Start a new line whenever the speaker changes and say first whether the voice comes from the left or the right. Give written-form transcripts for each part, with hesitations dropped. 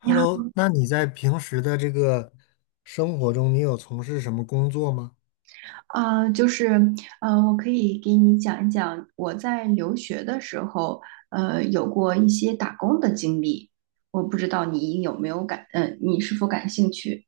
right: 你好，
left: Hello，那你在平时的这个生活中，你有从事什么工作吗？
right: 就是，我可以给你讲一讲我在留学的时候，有过一些打工的经历。我不知道你有没有感，呃，你是否感兴趣？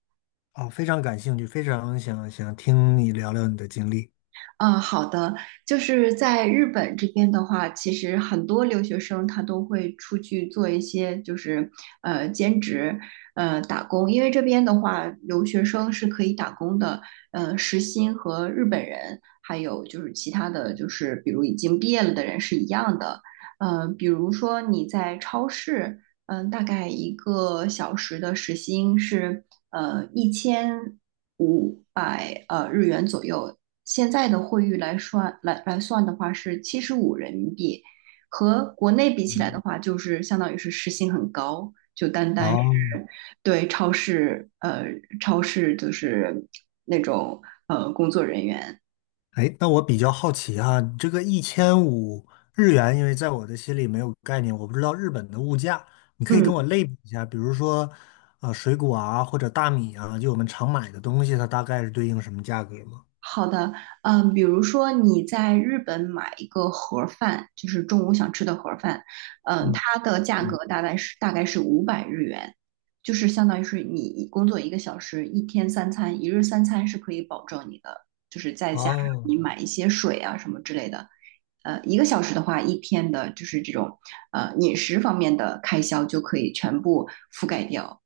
left: 啊，非常感兴趣，非常想听你聊聊你的经历。
right: 嗯，好的，就是在日本这边的话，其实很多留学生他都会出去做一些就是兼职，打工，因为这边的话，留学生是可以打工的，时薪和日本人还有就是其他的就是比如已经毕业了的人是一样的，比如说你在超市，大概一个小时的时薪是1500日元左右，现在的汇率来算的话是75人民币，和国内比起来的话，就是相当于是时薪很高，就单单
left: 哦，
right: 对超市就是那种工作人员。
left: 哎，那我比较好奇哈，你这个1500日元，因为在我的心里没有概念，我不知道日本的物价，你可以跟我
right: 嗯，
left: 类比一下，比如说，水果啊，或者大米啊，就我们常买的东西，它大概是对应什么价格吗？
right: 好的。嗯，比如说你在日本买一个盒儿饭，就是中午想吃的盒儿饭。嗯，
left: 嗯
right: 它的价
left: 嗯，
right: 格大概是500日元，就是相当于是你工作一个小时，一天三餐，一日三餐是可以保证你的，就是再加上
left: 哦，
right: 你买一些水啊什么之类的，一个小时的话，一天的就是这种饮食方面的开销就可以全部覆盖掉。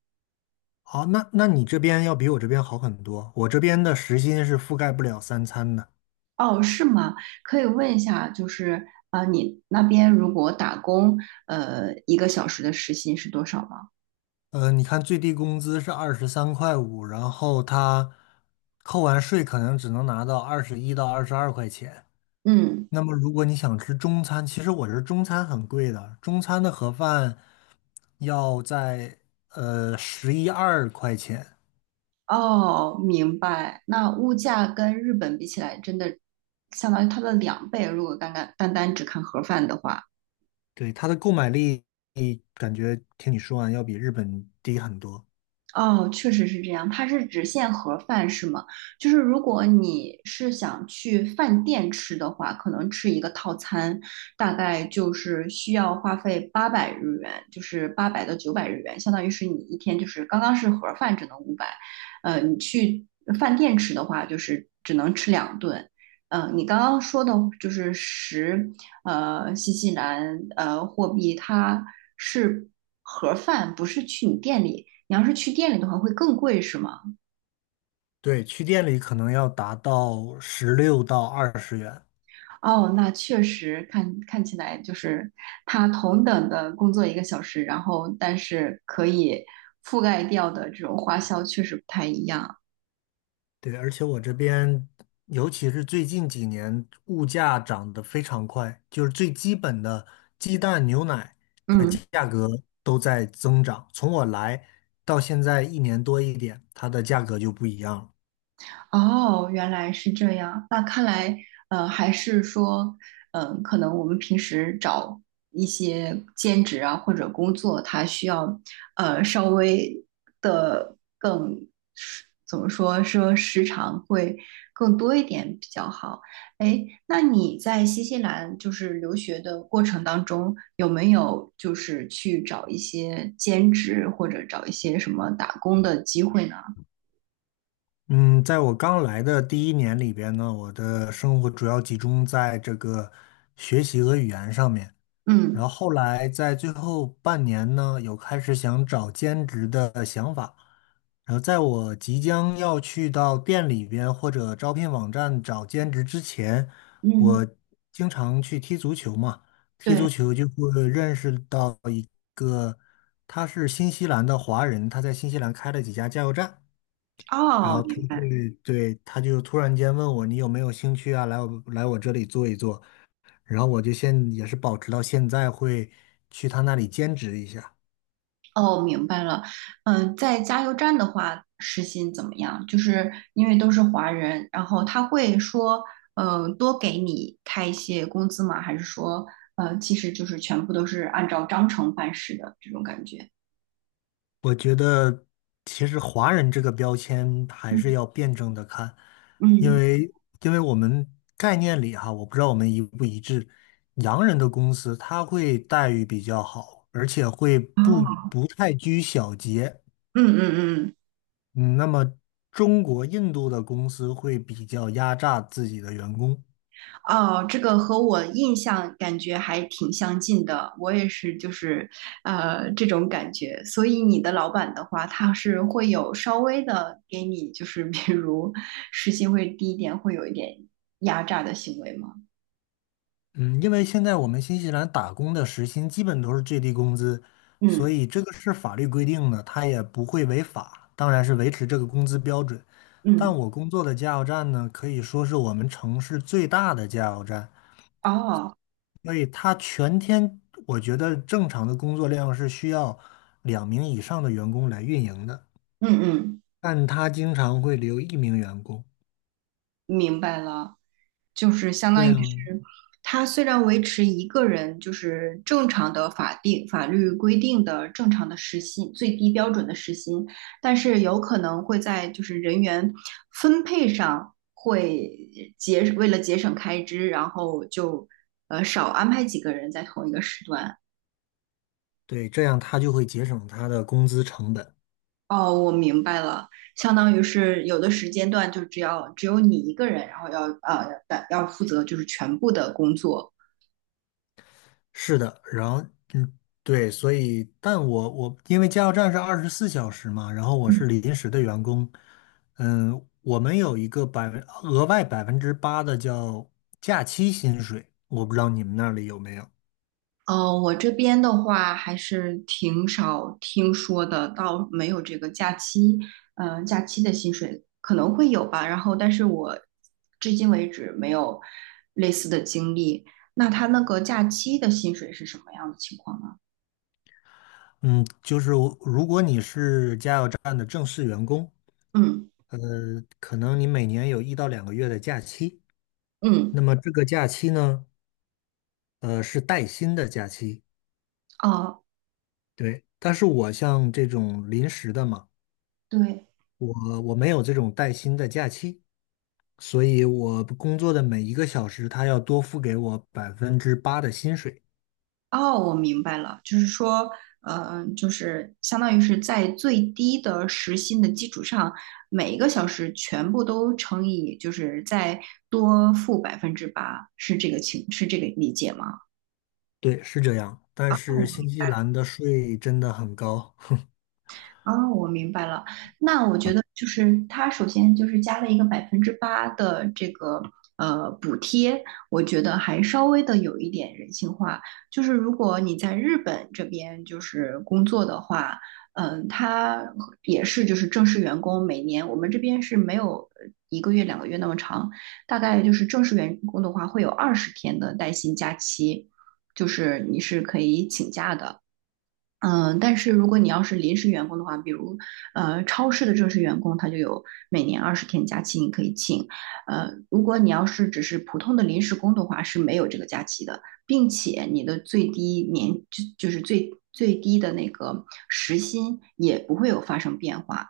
left: 好，那你这边要比我这边好很多。我这边的时薪是覆盖不了三餐的。
right: 哦，是吗？可以问一下，就是啊，你那边如果打工，一个小时的时薪是多少吗？
left: 你看最低工资是23块5，然后他扣完税可能只能拿到21到22块钱。
right: 嗯。
left: 那么如果你想吃中餐，其实我这中餐很贵的，中餐的盒饭要在十一二块钱。
right: 哦，明白。那物价跟日本比起来，真的相当于它的两倍。如果单单只看盒饭的话。
left: 对，它的购买力感觉听你说完要比日本低很多。
right: 哦，确实是这样，它是只限盒饭是吗？就是如果你是想去饭店吃的话，可能吃一个套餐，大概就是需要花费800日元，就是800到900日元，相当于是你一天就是刚刚是盒饭只能五百，你去饭店吃的话就是只能吃两顿。你刚刚说的就是十，新西兰货币它是盒饭，不是去你店里，你要是去店里的话会更贵是吗？
left: 对，去店里可能要达到16到20元。
right: 哦，那确实看起来就是他同等的工作一个小时，然后但是可以覆盖掉的这种花销确实不太一样。
left: 对，而且我这边，尤其是最近几年，物价涨得非常快，就是最基本的鸡蛋、牛奶的
right: 嗯。
left: 价格都在增长。从我来到现在1年多一点，它的价格就不一样了。
right: 哦，原来是这样。那看来，还是说，可能我们平时找一些兼职啊或者工作，它需要，稍微的更，怎么说，说时长会更多一点比较好。哎，那你在新西兰就是留学的过程当中，有没有就是去找一些兼职或者找一些什么打工的机会呢？
left: 嗯，在我刚来的第一年里边呢，我的生活主要集中在这个学习和语言上面。然
right: 嗯
left: 后后来在最后半年呢，有开始想找兼职的想法。然后在我即将要去到店里边或者招聘网站找兼职之前，
right: 嗯，
left: 我经常去踢足球嘛，踢
right: 对。
left: 足球就会认识到一个，他是新西兰的华人，他在新西兰开了几家加油站。然
right: 哦，
left: 后他
right: 明白。
left: 对对，他就突然间问我你有没有兴趣啊，来我这里做一做，然后我就现也是保持到现在会去他那里兼职一下。
right: 哦，明白了。嗯，在加油站的话，时薪怎么样？就是因为都是华人，然后他会说，嗯，多给你开一些工资吗？还是说，其实就是全部都是按照章程办事的这种感觉？
left: 我觉得其实华人这个标签还是
right: 嗯
left: 要辩证的看，因
right: 嗯。
left: 为因为我们概念里哈，我不知道我们一不一致，洋人的公司他会待遇比较好，而且会不
right: 哦。
left: 不太拘小节。
right: 嗯嗯。
left: 嗯，那么中国、印度的公司会比较压榨自己的员工。
right: 哦，这个和我印象感觉还挺相近的，我也是，就是这种感觉。所以你的老板的话，他是会有稍微的给你，就是比如时薪会低一点，会有一点压榨的行为吗？
left: 嗯，因为现在我们新西兰打工的时薪基本都是最低工资，所
right: 嗯
left: 以这个是法律规定的，它也不会违法，当然是维持这个工资标准。但
right: 嗯。
left: 我工作的加油站呢，可以说是我们城市最大的加油站，
right: 哦。
left: 所以它全天我觉得正常的工作量是需要2名以上的员工来运营的，
right: 嗯嗯，
left: 但它经常会留一名员工，
right: 明白了。就是相
left: 这
right: 当于
left: 样。
right: 是，他虽然维持一个人就是正常的法定法律规定的正常的时薪最低标准的时薪，但是有可能会在就是人员分配上会为了节省开支，然后就少安排几个人在同一个时段。
left: 对，这样他就会节省他的工资成本。
right: 哦，我明白了，相当于是有的时间段就只有你一个人，然后要负责就是全部的工作。
left: 是的，然后嗯，对，所以，但我因为加油站是24小时嘛，然后我
right: 嗯。
left: 是临时的员工，嗯，我们有一个额外百分之八的叫假期薪水，我不知道你们那里有没有。
right: 哦，我这边的话还是挺少听说的，倒没有这个假期，假期的薪水可能会有吧。然后，但是我至今为止没有类似的经历。那他那个假期的薪水是什么样的情况呢？
left: 嗯，就是我如果你是加油站的正式员工，
right: 嗯
left: 呃，可能你每年有1到2个月的假期，那
right: 嗯。
left: 么这个假期呢，是带薪的假期。
right: 哦，
left: 对，但是我像这种临时的嘛，
right: 对。
left: 我没有这种带薪的假期，所以我工作的每一个小时，他要多付给我百分之八的薪水。
right: 哦，我明白了，就是说，嗯，就是相当于是在最低的时薪的基础上，每一个小时全部都乘以，就是再多付百分之八，是这个情，是这个理解吗？
left: 对，是这样。但是
right: 哦。
left: 新西兰的税真的很高 哼
right: 哦，我明白了。那我觉得就是它首先就是加了一个百分之八的这个补贴，我觉得还稍微的有一点人性化。就是如果你在日本这边就是工作的话，它也是就是正式员工，每年我们这边是没有一个月2个月那么长，大概就是正式员工的话会有二十天的带薪假期，就是你是可以请假的。但是如果你要是临时员工的话，比如超市的正式员工，他就有每年二十天假期你可以请。如果你要是只是普通的临时工的话，是没有这个假期的，并且你的最低年就是最最低的那个时薪也不会有发生变化。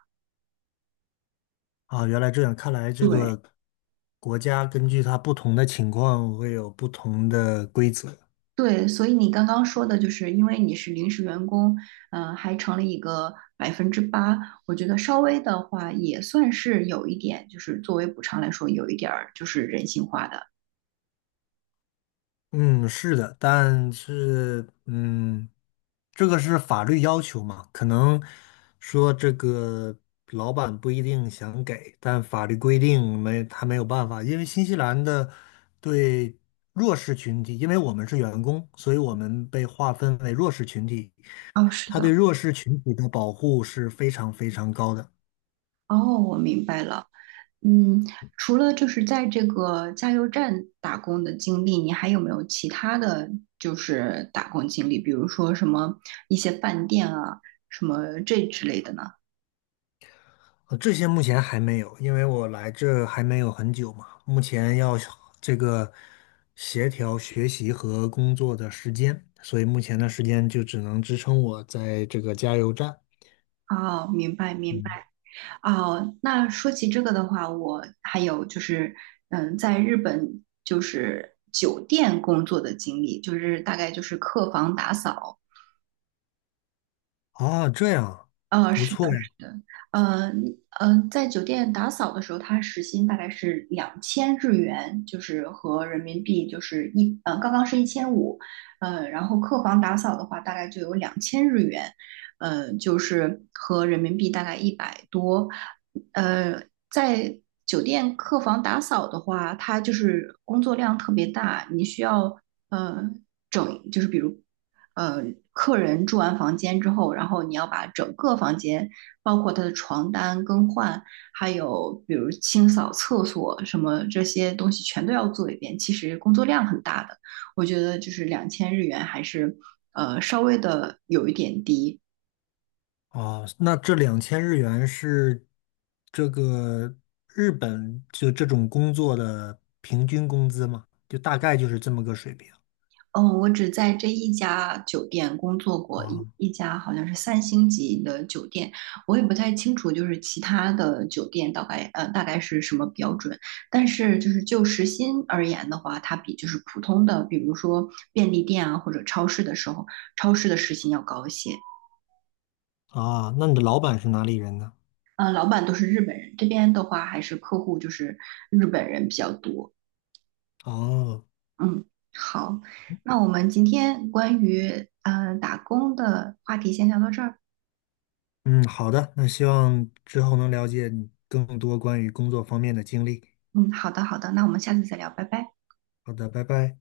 left: 啊，原来这样，看来这
right: 对。
left: 个国家根据它不同的情况会有不同的规则。
right: 对，所以你刚刚说的就是，因为你是临时员工，还成了一个百分之八，我觉得稍微的话也算是有一点，就是作为补偿来说，有一点儿就是人性化的。
left: 嗯，是的，但是这个是法律要求嘛，可能说这个老板不一定想给，但法律规定没他没有办法，因为新西兰的对弱势群体，因为我们是员工，所以我们被划分为弱势群体，
right: 哦，是
left: 他对
right: 的。
left: 弱势群体的保护是非常非常高的。
right: 哦，我明白了。嗯，除了就是在这个加油站打工的经历，你还有没有其他的就是打工经历？比如说什么一些饭店啊，什么这之类的呢？
left: 这些目前还没有，因为我来这还没有很久嘛，目前要这个协调学习和工作的时间，所以目前的时间就只能支撑我在这个加油站。
right: 哦，明白明
left: 嗯，
right: 白。哦，那说起这个的话，我还有就是，嗯，在日本就是酒店工作的经历，就是大概就是客房打扫。
left: 啊，这样，
right: 啊，
left: 不
right: 是
left: 错
right: 的，
left: 呀。
right: 是的。在酒店打扫的时候，他时薪大概是两千日元，就是和人民币就是嗯，刚刚是一千五。嗯，然后客房打扫的话，大概就有两千日元。嗯，就是和人民币大概100多。呃，在酒店客房打扫的话，它就是工作量特别大，你需要。呃，就是比如，呃，客人住完房间之后，然后你要把整个房间，包括他的床单更换，还有比如清扫厕所什么这些东西全都要做一遍，其实工作量很大的。我觉得就是两千日元还是稍微的有一点低。
left: 啊，那这2000日元是这个日本就这种工作的平均工资吗？就大概就是这么个水平。
right: 嗯，我只在这一家酒店工作过，一
left: 啊
right: 一家好像是3星级的酒店。我也不太清楚，就是其他的酒店大概大概是什么标准。但是就是就时薪而言的话，它比就是普通的，比如说便利店啊或者超市的时候，超市的时薪要高一些。
left: 啊，那你的老板是哪里人呢？
right: 老板都是日本人，这边的话还是客户就是日本人比较多。
left: 哦、
right: 嗯，好，那我们今天关于打工的话题先聊到这儿。
left: 嗯，好的，那希望之后能了解你更多关于工作方面的经历。
right: 嗯，好的，好的，那我们下次再聊，拜拜。
left: 好的，拜拜。